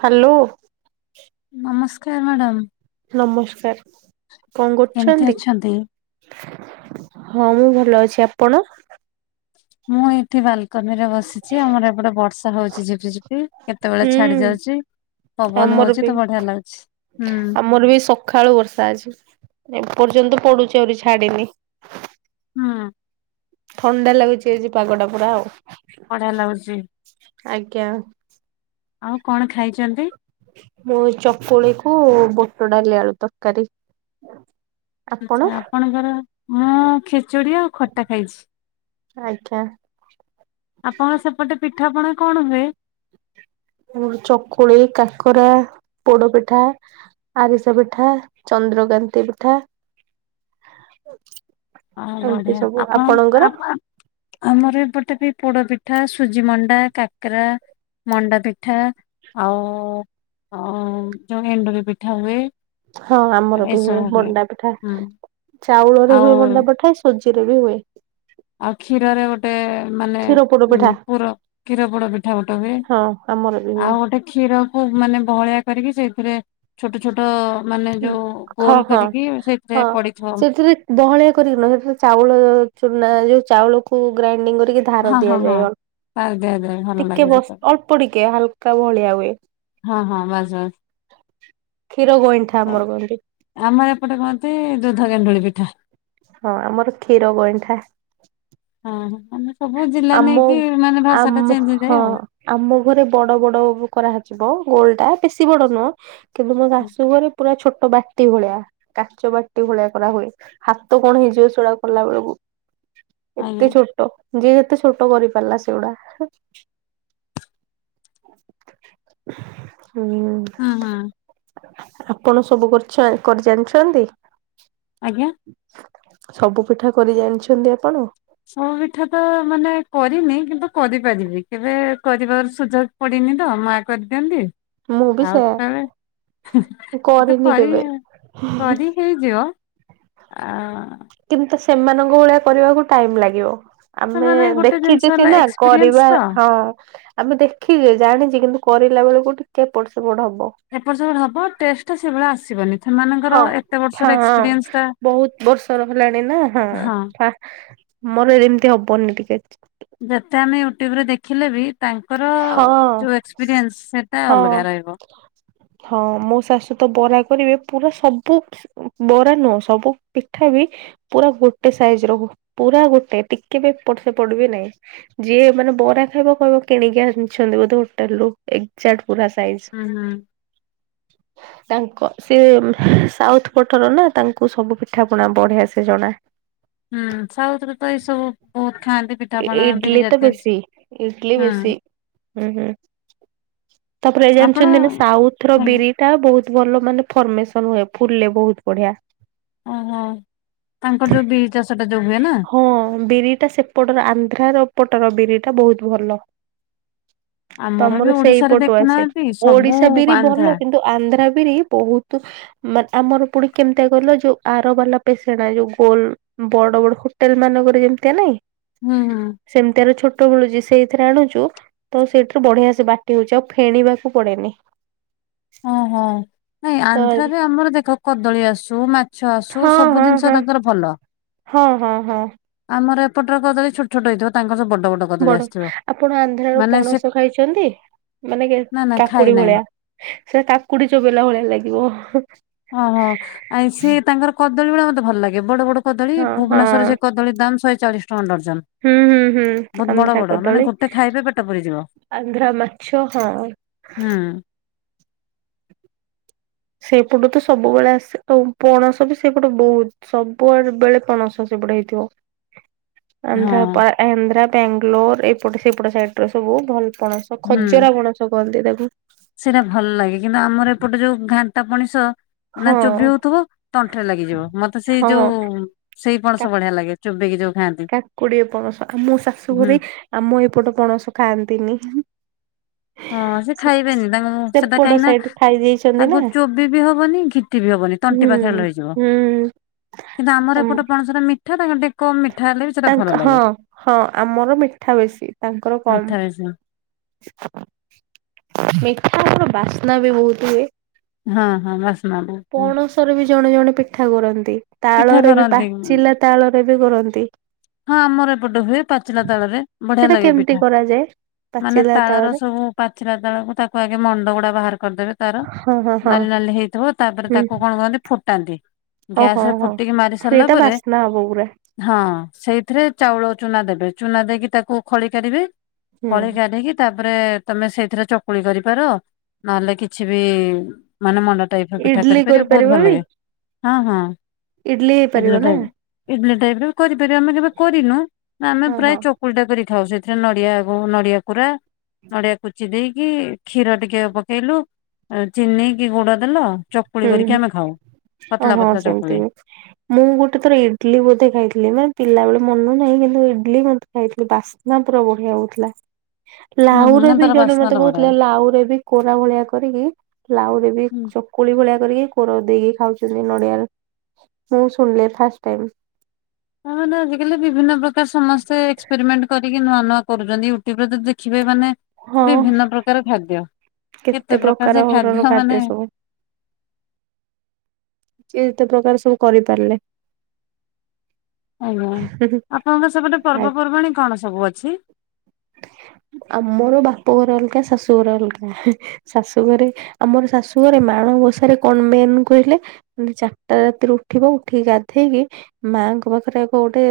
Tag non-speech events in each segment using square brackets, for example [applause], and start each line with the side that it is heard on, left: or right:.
right: Hello.
left: ନମସ୍କାର madam.
right: ନମସ୍କାର। କଣ
left: କେମିତି
right: କରୁଚନ୍ତି?
left: ଅଛନ୍ତି?
right: ହଁ ମୁଁ ଭଲ ଅଛି। ଆପଣ?
left: ମୁଁ ଏଇଠି ବାଲକୋନିରେ ବସିଚି ଆମର ଏପଟେ ବର୍ଷା ହଉଚି ଝିପିଝିପି କେତେବେଳେ ଛାଡି
right: ହୁଁ
left: ଯାଉଚି। ପବନ
right: ଆମର
left: ହଉଚି
right: ବି
left: ତ ବଢିଆ ଲାଗୁଛି। ହୁଁ।
right: ଆମର ବି ସ ଖାଳୁ ବର୍ଷା ଅଛି ଏପର୍ଯ୍ୟନ୍ତ ପଡ଼ୁଚି ଆହୁରି ଛାଡିନି।
left: ହୁଁ।
right: ଥଣ୍ଡା ଲାଗୁଛି ଆଜି ପାଗଟା ପୁରା ଆଉ।
left: ବଢିଆ ଲାଗୁଛି।
right: ଆଜ୍ଞା।
left: ଆଉ କଣ ଖାଇଚନ୍ତି?
right: ମୁଁ ଚକୁଳିକୁ ବୁଟଡାଲି ଆଳୁ ତରକାରୀ। ଆପଣ?
left: ଆଚ୍ଛା ଆପଣଙ୍କର? ମୁଁ ଖିଚୁଡ଼ି ଆଉ ଖଟା ଖାଇଛି।
right: ଆଜ୍ଞା।
left: ଆପଣଙ୍କ ସେପଟେ ପିଠାପଣା କଣ ହୁଏ?
right: [unintelligible] ଚକୁଳି, କାକରା, ପୋଡପିଠା ଆରିଷା ପିଠା, ଚନ୍ଦ୍ରକାନ୍ତି ପିଠା ଏମିତି ସବୁ ଆପଣଙ୍କର?
left: [unintelligible] ଆମର ଏପଟେ ବି ପୋଡପିଠା, ସୁଜିମଣ୍ଡା, କାକରା ମଣ୍ଡାପିଠା ଆଉ ଅଁ ଚଣି ଏଣ୍ଡୁରି ପିଠା ହୁଏ।
right: ହଁ ଆମର ବି ହୁଏ ମଣ୍ଡାପିଠା।
left: ହୁଁ
right: ଚାଉଳରେ
left: ଆଉ
right: ହୁଏ ମଣ୍ଡା ପିଠା ସୁ ସୁଜିରେ ବି ହୁଏ।
left: ଆଉ କ୍ଷୀରରେ ଗୋଟେ ମାନେ
right: କ୍ଷୀର ପୋଡ
left: ଉଁ
right: ପିଠା
left: ପୁର କ୍ଷୀର ପୋଡପିଠା ଗୋଟେ ହୁଏ।
right: ହଁ ଆମର ବି। ହୁଏ
left: ଆଉ ଗୋଟେ କ୍ଷୀରକୁ ମାନେ ବହଳିଆ କରିକି ସେଇଥିରେ ଛୋଟ ଛୋଟ ମାନେ ଯୋଉ
right: ହଁ
left: ଗୋଲ
right: ହଁ
left: କରିକି ସେଇଥିରେ
right: ହଁ।
left: ପଡିଥିବ।
right: ସେଥିରେ ବହଳିଆ କରିକି ନୁହଁ ସେଥିରେ ଚାଉଳ ଚୁନା ଯୋଉ ଚାଉଳକୁ ଗ୍ରାଇଡିଙ୍ଗ କରିକି ଧାର
left: ହଁ ହଁ ହଁ
right: ଦିଆଯାଏ
left: ପାରି ଦିଆଯାଏ ଭଲ
right: ଅଳ୍ପ ଟିକେ
left: ଲାଗେ ସେଟା
right: ଅଳ୍ପ ଟିକେ ହାଲକା ଭଳିଆ ହୁଏ।
left: ହଁ ହଁ ବାସ୍ ବାସ୍
right: କ୍ଷୀର ଗଇଣ୍ଠା ଆମର କୁହନ୍ତି
left: ଆମର ଏପଟେ କୁହନ୍ତି ଦୁଧ ଗେଣ୍ଡୁଳି ପିଠା
right: ହଁ ଆମର କ୍ଷୀର ଗଇଣ୍ଠା
left: ହଁ ମାନେ ସବୁ ଜିଲ୍ଲା
right: ଆମ
left: ନେଇକି ମାନେ ଭାଷା ଟା
right: ଆମ
left: ଚେଞ୍ଜ
right: ହଁ
left: ହେଇଯାଏ ଆଉ
right: ଆମ ଘରେ ବଡ ବଡ କରାଯିବ ଗୋଲ ଟା ବେଶୀ ବଡ ନୁହଁ। କିନ୍ତୁ ମୋ ଶାଶୁ ଘରେ ପୁରା ଛୋଟ ବାଟି ଭଳିଆ। କାଚ ବାଟି ଭଳିଆ କରାହୁଏ ହାତ କଣ ହେଇଯିବ ସେଡାକୁ କଲା ବେଳକୁ।
left: ଆଜ୍ଞା
right: ଏତେ ଛୋଟ ଯିଏ ଯେତେ ଛୋଟ କରିପାରିଲା ସେଗୁଡ଼ା ହୁଁ। ହୁଁ।
left: ହଁ ହଁ।
right: ଆପଣ ସବୁ ପିଠା କରି ଜାଣିଛନ୍ତି।
left: ଆଜ୍ଞା।
right: ସବୁ ପିଠା କରି ଜାଣିଛନ୍ତି ଆପଣ।
left: ସବୁ ପିଠା ତ ମାନେ କରିନି କିନ୍ତୁ କରିପାରିବି କେବେ କରିବାର ସୁଯୋଗ ପଡ଼ିନି ତ ମା କରିଦିଅନ୍ତି।
right: ମୁଁ ବି
left: ଆଉ
right: ସେୟା
left: କଳେ ହୁ ହୁ ଏ ତ
right: କରିନି
left: କରି
right: କେବେ
left: କରି ହେଇଯିବ ଆ
right: କିନ୍ତୁ ସେମାନଙ୍କ ଭଳିଆ କରିବାକୁ ଟାଇମ୍ ଲାଗିବ। ଆମେ
left: ସେମାନେ ଗୋଟେ ଜିନିଷ
right: ଦେଖିଛେ
left: ହେଲା
right: ସିନା
left: ଏକ୍ସପିରିଏନ୍ସ
right: କରିବା
left: ତ
right: ହଁ। ଆମେ ଦେଖିଛେ ଜାଣିଛେ କିନ୍ତୁ କରିଲା ବେଳକୁ ଟିକେ ଏପଟ ସେପଟ ହବ।
left: ଏପଟ ସେପଟ ହବ ଟେଷ୍ଟେ ସେଇଭଳିଆ ଆସିବନି।
right: ହଁ
left: ସେମାନଙ୍କର ଏତେ
right: ହଁ
left: ବର୍ଷର ଏକ୍ସପିରିଏନ୍ସ ଟା
right: ବହୁତ ବର୍ଷ ହେଲାଣି ନା ହଁ। ମୋର ଏମିତି ହବନି ଟିକେ
left: ଯେତେ ଆମେ ୟୁଟ୍ୟୁବ ରେ ଦେଖିଲେ ବି ତାଙ୍କର
right: ହଁ
left: ଯୋଉ ଏକ୍ସପିରିଏନ୍ସ ସେଟା
right: ହଁ।
left: ଅଲଗା ରହିବ।
right: ହଁ ମୋ ଶାଶୁ ତ ବରା କରିବେ ପୁରା ସବୁ ବରା ନୁହଁ ସବୁ ପିଠା ବି ପୁରା ଗୋଟେ ସାଇଜିରେ ରୁହେ ପୁରା ଗୋଟେ ଟିକେ ବି ଏପଟ ସେପଟ ବି ନାହିଁ। ଯିଏ ମାନେ ବରା ଖାଇବା କହିବ କିଣିକି ଆଣିଛନ୍ତି ବୋଧେ ହୋଟେଲ ରୁ ଏଜାକ୍ଟ ପୁରା ସାଇଜ଼।
left: ହୁଁ ହୁଁ [inaudible]
right: ତାଙ୍କ ସିଏ ସାଉଥ୍ ପଟର ନା ତାଙ୍କୁ ସବୁ ପିଠା ପଣା ବଢିଆସେ ଜଣା।
left: ହୁଁ ସାଉଥରେ ତ ଏଇସବୁ ବହୁତ ଖାଆନ୍ତି ପିଠାପଣା ବିରି
right: ଇଡଲି ତ
left: ଜାତି
right: ବେଶୀ
left: ଜିନିଷ
right: ଇଡଲି ବେଶୀ
left: ହୁଁ।
right: ହୁଁ ହୁଁ ତାପରେ ଏ
left: ଆପଣ
right: ଜାଣିଛନ୍ତି ନା ସାଉଥ୍ ର
left: ଆଜ୍ଞା
right: ବିରି ଟି ବହୁତ ଭଲ ମାନେ ଫ୍ରମେସନ୍ ହୁଏ ଫୁଲେ ବହୁତ ବଢିଆ।
left: ଓହୋ ତାଙ୍କର ଯେଉଁ ବିରି ଚାଷଟା ଯେଉଁ ହୁଏ ନା।
right: ହଁ ବିରିଟା ସେ ଏପଟର ଆନ୍ଧ୍ରାର ଏପଟର ବିରି ଟା ବହୁତ ଭଲ।
left: ଆମର ବି
right: ତମର
left: ଓଡିଶାରେ
right: ସେଇପଟୁ ଆସେ
left: ଦେଖୁନାହାନ୍ତି ସବୁ
right: ଓଡିଶା ବିରି
left: ଆନ୍ଧ୍ରା
right: ଭଲ କିନ୍ତୁ ଆନ୍ଧ୍ର ବିରି ବହୁତ ମାନେ ଆମର ପୁଣି କେମିତିଆ କଇଲ ଯୋଉ ଆର ବାଲା ପେସେଣା ଯୋଉ ଗୋଲ୍ ବଡ଼ ବଡ଼ ହୋଟେଲ ମାନଙ୍କରେ ଯେମିତିଆ ନାଇଁ
left: ହୁଁ ହୁଁ।
right: ସେମିତିଆର ଛୋଟ ମିଳୁଚି ସେଇଥିରେ ଆଣୁଚୁ ଟୁ ତ ସେଇଠୁ ବଢିଆ ସେ ବାଟି ହଉଚି ଆଉ ଫେଣିବାକୁ ପଡ଼େନି।
left: ଓହୋ ନାଇଁ
right: ତ
left: ଆନ୍ଧ୍ରରେ ଆମର ଦେଖ କଦଳୀ ଆସୁ ମା
right: ହଁ ହଁ ହଁ।
left: ଭଲ।
right: ହଁ ହଁ ହଁ।
left: ଆମର ଏପଟରେ କଦଳୀ ଛୋଟ ଛୋଟ ହେଇଥିବ ତାଙ୍କର ସବୁ ବଡ଼ ବଡ଼
right: ବଡ ଆପଣ ଆନ୍ଧ୍ରରୁ ପଣସ ଖାଇଛନ୍ତି ମାନେ କି
left: ନା ନା ଖାଇ
right: କାକୁଡି
left: ନାହିଁ
right: ଭଳିଆ? ସେ କାକୁଡି ଚୋବେଇଲା ଭଳିଆ ଲାଗିବ।
left: ଓହୋ ଆଉ ସିଏ ତାଙ୍କର କଦଳୀ ଗୁଡ଼ା ମତେ ଭଲ ଲାଗେ ବଡ଼ ବଡ଼ କଦଳୀ
right: ହଁ
left: ଭୁବନେଶ୍ୱରରେ
right: ହଁ
left: ସେ କଦଳୀ ଦାମ୍ ଶହେ ଚାଳିଶି ଟଙ୍କା ଡର୍ଜନ।
right: ହୁଁ ହୁଁ ହୁଁ
left: ବହୁତ ବଡ଼
right: ଆନ୍ଧ୍ରା
left: ବଡ଼ ମାନେ
right: କଦଳୀ
left: ଗୋଟେ ଖାଇବେ ପେଟ ପୁରିଯିବ।
right: ଆନ୍ଧ୍ରା ମାଛ ହଁ।
left: ହୁଁ
right: ସେପଟୁ ତ ସବୁବେଳେ ଆସେ ଆଉ ପଣସ ବି ସେପଟୁ ବହୁତ ସବୁଆଡେ଼ ବେଳେ ପଣସ ସେପଟେ ହେଇଥିବ।
left: [inaudible]
right: ଆନ୍ଧ୍ର
left: ହଁ
right: ଆନ୍ଧ୍ରା ବାଙ୍ଗାଲୋର ଏପଟ ସେପଟ ସାଇଡରେ ସବୁ ଭଲ ପଣସ।
left: ହୁଁ।
right: ଖଜରା ପଣସ କନ୍ତି ତାକୁ।
left: ସେଇଟା ଭଲ ଲାଗେ କିନ୍ତୁ ଆମର ଏପଟେ ଯୋଉ ଘାନ୍ତା ପଣସ ନା
right: ହଁ
left: ଚୋବ ହଉଥିବ ତଣ୍ଟିରେ ଲାଗିଯିବ ମତେ ସେଇ
right: ହଁ
left: ଯୋଉ ସେଇ
right: କା
left: ପଣସ ବଢିଆ ଲାଗେ। ଚୋବେଇକି ଯୋଉ ଖାଆନ୍ତି।
right: କାକୁଡି ପଣସ ଆମ
left: ହୁଁ
right: ଶାଶୁଘରେ ଆମ ଏପଟ ପଣସ ଖାଆନ୍ତିନି।
left: ହଁ ସେ ଖାଇବେନି ତାଙ୍କଁ ସେଟା
right: ସେପଟ
left: କାହିଁକି ନା
right: ସାଇଡ ଖାଇ ଦେଇଛନ୍ତି ନା
left: ତାକୁ ଚୋବି ବି ହବନି ଘିଟି ବି ହବନି ତଣ୍ଟି
right: ହୁଁ
left: ପାଖେ ରହିଯିବ।
right: ହୁଁ
left: କିନ୍ତୁ ଆମର
right: ଆମ
left: ଏପଟେ ପଣସଟା ମି ମିଠା ତାଙ୍କ ଟିକେ କମ୍ ମିଠା ହେଲେ ବି ସେଟା ଭଲ
right: ତାଙ୍କ ହଁ
left: ଲାଗେ
right: ହଁ ଆମର ମିଠା ବେଶୀ ତାଙ୍କର କମ
left: ମିଠା ବି ସେ
right: ମିଠା ଆର ବାସ୍ନା ବି ବହୁତ ହୁଏ।
left: ହଁ ହଁ ବାସ୍ନା ବହୁତ୍ ଇଏ
right: ଗରେ ବି ଜଣେ ଜଣେ ପିଠା କରନ୍ତି
left: ପିଠା
right: ତାଳରେ ବି
left: କରନ୍ତି।
right: ପାଚିଲା ତାଳରେ ବି କରନ୍ତି।
left: ହଁ ଆମର ଏପଟେ ହୁଏ ପାଚିଲା ତାଳରେ ବଢିଆ
right: ସେଟା
left: ଲାଗେ
right: କେମିତି
left: ପିଠା
right: କରାଯାଏ
left: ମାନେ
right: ପାଚିଲା
left: ତାଳର
right: ତାଳରେ
left: ସବୁ ପାଚିଲା ତାଳ ତାକୁ ଆଗେ ମଣ୍ଡ ଗୁଡା ବାହାର କରିଦେବେ। ତାର
right: ହଁ ହଁ ହଁ
left: ନାଲି ନାଲି ହେଇଥିବ ତାପରେ
right: ହୁଁ
left: ତାକୁ କଣ କରନ୍ତି ଫୁଟାନ୍ତି।
right: ହଉ ହଁ
left: ଗ୍ୟାସରେ
right: ହଁ
left: ଫୁଟିକି ମାରି ସାରିଲା
right: ସେଇଟା
left: ପରେ।
right: ବାସ୍ନା ହବ ପୁରା
left: ହଁ ସେଇଥିରେ ଚାଉଳ ଚୁନା ଦେବେ ଚୁନା ଦେଇକି ତାକୁ ଖଳି କରିବେ।
right: ହୁଁ।
left: [inaudible] ତାପରେ ତମେ ସେଇଥିରେ ଚକୁଳି କରିପାର ନହେଲେ କିଛି ବି ମାନେ ମଣ୍ଡ ପିଠା
right: ଇଡଲି
left: କରିପାରିବ ବହୁତ ଭଲ
right: ବି
left: ଲାଗେ। ହଁ ହଁ
right: ହେଇପାରିବ
left: ଇଡଲି
right: ନା
left: ଟାଇପ ଟାଇପର ବି କରି ସେ ଆମେ କେବେ କରିନୁ ନା ଆମେ
right: ହଁ
left: ପ୍ରାୟ
right: ହଁ।
left: ଚକୁଳିଟା କରିଥାଉ ସେଥିରେ ନଡିଆ ନଡିଆ କୋରା। ନଡିଆ କୁଚି ଦେଇକି କ୍ଷୀର ଟିକେ ପକେଇଲୁ ଚିନି କିି ଗୁଡ ଦେଲ। ଚକୁଳି
right: ହୁଁ
left: କରିକି
right: ହୁଁ
left: ଆମେ ଖାଉ
right: ଓ
left: ପତଲା
right: ହଁ
left: ପତଲା
right: ସେମିତି
left: ଚକୁଳି।
right: ବି ମୁଁ ଗୋଟେ ତୋର ଇଡଲି ବୋଧେ ଖାଇଥିଲି ମାନେ ପିଲାବେଳେ ମନ ନାହିଁ କିନ୍ତୁ ଇଡଲି ବୋଧେ ଖାଇଥିଲି ବାସି ନା ପୁରା ବଢିଆ ହଉଥିଲା।
left: ହୁଁ ହୁଁ
right: ଲାଉରେ
left: ନା
right: ବି
left: ତାର
right: ଜଣେ
left: ବାସ୍ନା
right: ମତେ
left: ଟା ବଢିଆ
right: କହୁଥିଲେ ଲାଉ ରେ ବି କୋରା ଭଳିଆ କରିକି ଲାଉରେ ବି
left: ହୁଁ।
right: କୋଳି ଭଳିଆ କରିକି କୋର ଦେଇକି ଖାଉଛନ୍ତି ନଡ଼ିଆରେ ମୁଁ ଶୁଣିଲି ଫାଷ୍ଟ ଟାଇମ୍।
left: ହ ମାନେ ଆଜିକାଲି ବିଭିନ୍ନ ପ୍ରକାର ସମସ୍ତେ ଏକ୍ସପେରିମେଣ୍ଟ୍ କରିକି ନୂଆ ନୂଆ କରୁଛନ୍ତି ୟୁଟ୍ୟୁବ୍ ରେ ତ ଦେଖିବେ ମାନେ
right: ହଁ
left: ବିଭିନ୍ନ ପ୍ରକାର ଖାଦ୍ୟ କେତେ ପ୍ରକାର ଯେ ଖାଦ୍ୟ ମାନେ
right: ଯିଏ ଯେତେ ପ୍ରକାର ସବୁ କରିପାରିଲେ।
left: ଆଜ୍ଞା
right: ହୁଁ ହୁଁ।
left: ଆପଣଙ୍କ ସେପଟ ପର୍ବପର୍ବାଣିୀ କଣ ସବୁ ଅଛି?
right: ଆମର ବାପ ଘର ଅଲଗା ଶାଶୁଘର ଅଲଗା। ଶାଶୁଘରେ ଆମର ଶାଶୁଘରେ ମାଣ ବସାରେ କଣ ମେନ୍ କହିଲେ ମାନେ ଚାରିଟା ରାତିରୁ ଉଠିବ ଉଠିକି ଗାଧେଇକି ମାଙ୍କ ପାଖରେ ଆଗ ଗୋଟେ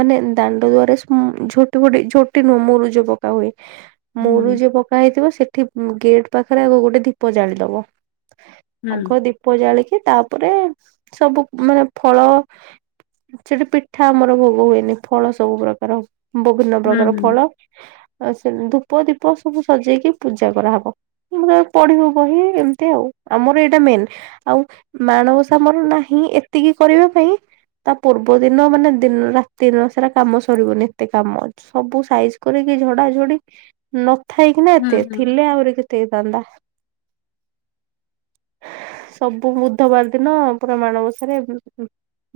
right: ମାନେ ଦାଣ୍ଡ ଦୁଆରେ ଝୋଟି ଫୋଟି ଝୋ କି ମୁଁ ମୁରୁଜ ପକା ହୁଏ
left: ହୁଁ
right: ମୁରୁଜ ପ କା ହେଇଥିବ ସେଠି ଗେଟ୍ ପାଖରେ ଆଗ ଗୋଟେ ଦୀପ ଜାଳିଦବ
left: ହୁଁ
right: ଆଗ ଦୀପ ଦ୍ବୀପ ଜାଳିକି ତାପରେ ସବୁ ମାନେ ଫଳ ସେଠି ପିଠା ଆମର ଭୋଗ ହୁଏନି ଫଳ ସବୁ ପ୍ରକାର ବିଭିନ୍ନ
left: ହୁଁ
right: ପ୍ରକାର।
left: ହୁଁ।
right: ଆ ସେ ଧୂପ ଦୀପ ସବୁ ସଜେଇକି ପୂଜା କରାହେବ। ପଢିବୁ ବହି ଏମିତି ଆଉ ଆମର ଏଇଟା ମେନ୍। ଆଉ ମାଣ ଓସା ଆମର ନାହିଁ ଏତିକି କରିବା ପାଇଁ। ତା ପୂର୍ବ ଦିନ ମାନେ ଦିନ ରାତି ସାରା କାମ ସରିବନି ଏତେ କାମ ଅ ସବୁ ସାଇଜ୍ କରିକି ଝଡା ଝଡି ନଥାଇକିନା
left: ହୁଁ
right: ଏତେ
left: ହୁଁ
right: ଥିଲେ ଆହୁରି କେତେ ହେଇଥାନ୍ତା। ସବୁ ବୁଧବାର ଦିନ ପୁର ମାଣବସାରେ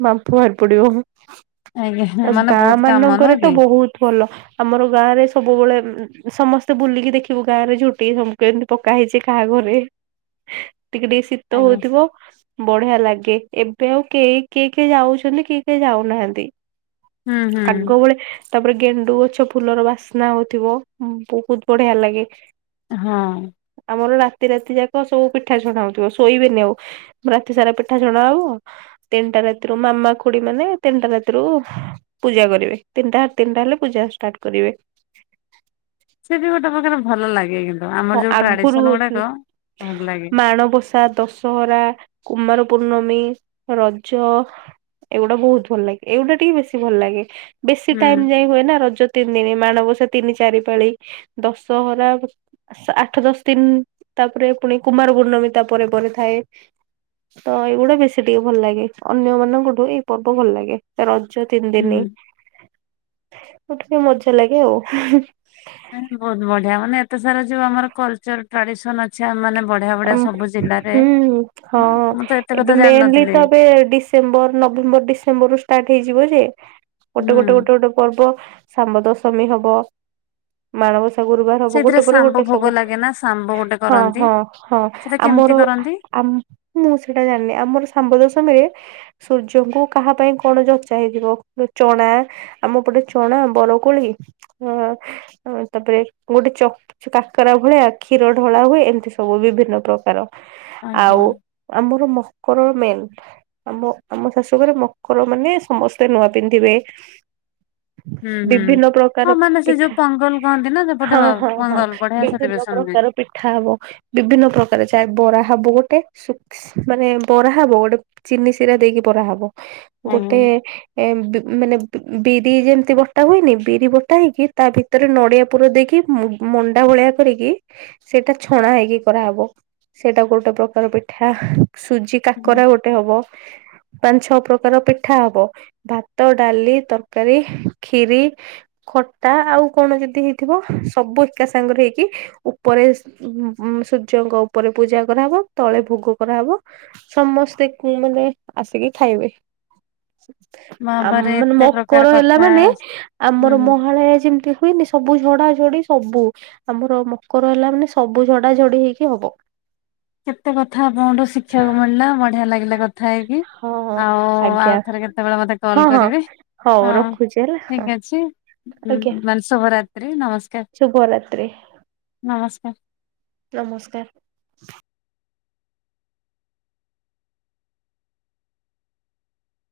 right: ବାପୁ ବାହାରି ପଡିବ
left: ଆଜ୍ଞା
right: ଆଉ
left: ମାନେ ବହୁତ
right: ଗାଁ
left: କାମ ନୁହଁ
right: ମାନଙ୍କରେ ତ
left: କି
right: ବହୁତ୍ ଭଲ। ଆମର ଗାଁ ରେ ସବୁବେଳେ ସମସ୍ତେ ବୁଲିକି ଦେଖିବୁ ଗାଁ ରେ ଝୋଟିବୁ କେ ପକା ହେଇଛି କାହାଘରେ ଟିକେ ଟିକେ ଶୀତ
left: ଆଜ୍ଞା
right: ହଉଥିବ ବଢିଆ ଲାଗେ ଏବେ ଆଉ କେଇ କିଏ କିଏ ଯାଉଛନ୍ତି କିଏ କେହି ଯାଉନାହାନ୍ତି।
left: ହୁଁ ହୁଁ।
right: ଆଗ ବଳେ ତାପରେ ଗେଣ୍ଡୁ ଗଛ ଫୁଲର ବାସ୍ନା ହଉଥିବ ବହୁତ୍ ବଢିଆ ଲାଗେ।
left: ହଁ।
right: ଆମର ରାତି ରାତି ଯାକ ସବୁ ପିଠା ଛଣାହଉଥିବ ଶୋଇବେନି ଆଉ। ରାତି ସାରା ପିଠା ଛଣାହବ ତିନିଟା ରାତିରୁ ମାମା ଖୁଡି ମାନେ ତିନିଟା ରାତିରୁ ପୂଜା କରିବେ ତିନିଟା ସାତିନିଟା ହେଲେ ପୂଜା ଷ୍ଟାର୍ଟ କରିବେ।
left: ସେ ବି ଗୋଟେ ପ୍ରକାର ଭଲ ଲାଗେ କିନ୍ତୁ। ଆମର
right: ହଁ
left: ଯୋଉ
right: ଆଗରୁ
left: ଟ୍ରାଡିସନ ଗୁଡାକ
right: ହଉଥିଲା
left: ଭଲ ଲାଗେ
right: ମାଣବସା ଦଶ ସହରା କୁମାର ପୂର୍ଣ୍ଣମୀ ରଜ ଏଇଗୁଡା ବହୁତ୍ ଭଲ ଲାଗେ ଏଇଗଟା ଟିକେ ବେଶୀ ଭଲ ଲାଗେ। ବେଶୀ
left: ହୁଁ
right: ଟାଇମ୍ ଯାଏ ହୁଏନା ରଜ ତିନି ଦିନ ମାଣବସା ତିନି ଚାରି ପାଳି ଦଶହରା ଆଠ ଦଶ ଦିନି ତାପରେ ପୁଣି କୁମାର ପୂର୍ଣ୍ଣମୀ ତା ପରେରେ ପରେ ଥାଏ ତ ଏଇଗୁଡା ବେଶୀ ଟିକେ ଭଲ ଲାଗେ ଅନ୍ୟ ମାନଙ୍କଠୁ ଏଇ ପର୍ବ ଭଲ ଲାଗେ। ରଜ ତିନି
left: ହୁଁ।
right: ଦିନି ମ ଟିକେ ମଜା ଲାଗେ ଆଉ।
left: ବହୁତ୍ ବଢିଆ ମାନେ ଏତେ ସାରା ଯୋଉ ଆମର କଲ୍ଚର୍ ଟ୍ରାଡିସନ୍ ଅଛି ମାନେ ବଢି
right: ହୁଁ ହଁ
left: ମୁଁ ତ ଏତେ କଥା
right: ଏବେ ମେନ୍ ଲି
left: ଜାଣିନଥିଲି
right: ତ ଏବେ ଡି ଡିସେମ୍ବର ନଭେମ୍ବର ଡିସେମ୍ବରରୁୁ ଷ୍ଟାର୍ଟ ହେଇଯିବ ଯେ ଗୋଟେ
left: ହୁଁ
right: ଗୋଟେ ଗୋଟେ ଗୋଟେ ପର୍ବ ଶାମ୍ବ ଦଶମୀ ହବ ମାଣବସା ଗରୁବାର୍ ହବ
left: ସେଇଥିରେ
right: ଗୋଟେ ପରେ
left: ଶାମ୍ବ
right: ଗୋଟେ
left: ଭୋଗ
right: ସବୁ
left: ଲାଗେ ନା ଶାମ୍ବ ଗୋଟେ
right: ହଁ-
left: କରନ୍ତି
right: ହଁ- ହଁ
left: ସେଟା କେମିତି
right: ଆମର
left: କରନ୍ତି
right: ଆ- ମୁଁ ସେଇଟା ଜାଣିନି ଆମର ଶାମ୍ବ ଦଶମୀ ରେ ସୂର୍ଯ୍ୟଙ୍କୁ କାହା ପାଇଁ କଣ ଯଚା ହେଇଥିବ ଯଉ ଚଣା ଆମ ପଟେ ଚଣା, ବରକୋଳି ହଁ - ଆଁ -ତାପରେ ଗୋଟେ ଚ- କାକେରା ଭଳିଆ କ୍ଷୀର ଢଳା ହୁଏ ଏମିତି। ସବୁ ବିଭିନ୍ନ ପ୍ରକାର
left: ଓହୋ
right: ଆଉ ଆମର ମକର ମେନ୍। ଆମ -ଆମ ଶାଶୁଘରେ ମକର ମାନେ ସମସ୍ତେ ନୂଆ ପିନ୍ଧିବେ।
left: ହୁଁ ହୁଁ
right: ବିଭିନ୍ନ
left: ହଁ
right: ପ୍ରକାର
left: ମାନେ ସେ ଯୋଉ
right: ପିଠା
left: ପଙ୍ଗଲ କହନ୍ତି ନା ସେପଟେ
right: ହଁ- ହଁ -ହଁ
left: ପଙ୍ଗଲ ବଢିଆ
right: ବିଭିନ୍ନ
left: ସେଲିବ୍ରେସନ ହୁଏ
right: ପ୍ରକାର ପିଠା ହବ ବିଭିନ୍ନ ପ୍ରକାର ଚା- ବରା ହବ ଗୋଟେ ଶୁଖ୍ ମାନେ ବରା ହବ ଗୋଟେ ଚିନି ସିରା ଦେଇକି ବରା ହବ
left: ଆଜ୍ଞା
right: ଗୋଟେ ଏ ବି-ମାନେ ବି-ବିରି ଯେମିତି ବଟା ହୁଏନି ବିରି ବଟା ହେଇକି ତା ଭିତରେ ନଡ଼ିଆ ପୁର ଦେଇକି ମଣ୍ଡା ଭଳିଆ କରିକି ସେଇଟା ଛଣା ହେଇକି କରାହବ ସେଇଟା ଗୋଟେ ପ୍ରକାର ପିଠା ସୁଜି
left: ହୁଁ
right: କାକରା ଗୋଟେ ହବ ପାଞ୍ଚ ଛଅ ପ୍ରକାର ପିଠା ହବ ଭାତ, ଡାଲି, ତରକାରୀ, ଖିରି ଖଟା ଆଉ କଣ ଯଦି ହେଇଥିବ ସବୁ ଏକା ସାଙ୍ଗେରେ ହେଇକି ଉପରେ ଉଁ- ସୂର୍ଯ୍ୟଙ୍କ ଉପରେ ପୂଜା କରାହବ ତଳେ ଭୋଗ କରାହବ ସମସ୍ତେ ଙ୍କୁ ମାନେ ଆସିକି ଖାଇବେ। ଆମ
left: ଭାବରେ
right: ମାନେ
left: ଏତେ ପ୍ରକାର
right: ମକର ହେଲା
left: କଥା
right: ମାନେ
left: ହୁଁ
right: ଆମର
left: ହୁଁ
right: ମହାଳୟା ଯେମିତି ହୁଏନି ସବୁ ଝଡା ଝଡି ସବୁ ଆମର ମକର ହେଲା ମାନେ ସବୁ ଝଡାଝଡି ହେଇକି ହବ।
left: କେତେ କଥା ଆପଣଙ୍କଠୁ ଶିଖିବାକୁ ମିଳିଲା ବଢିଆ ଲାଗିଲା କଥା ହେଇକି
right: ହଁ ହଁ
left: ଆଉ-
right: ଆଜ୍ଞା
left: ଆଉ ଥରେ କେତେବେଳେ ମତେ କଲ୍
right: ହଁ ହଁ
left: କରିବେ
right: ହଉ
left: ହଁ
right: ରଖୁଛି ହେଲା
left: ଠିକ୍
right: ହଁ
left: ଅଛି।
right: ଆଜ୍ଞା
left: ମାନେ ଶୁଭରାତ୍ରି ନମସ୍କାର୍।
right: ଶୁଭରାତ୍ରି
left: ନମସ୍କାର।
right: ନମସ୍କାର୍।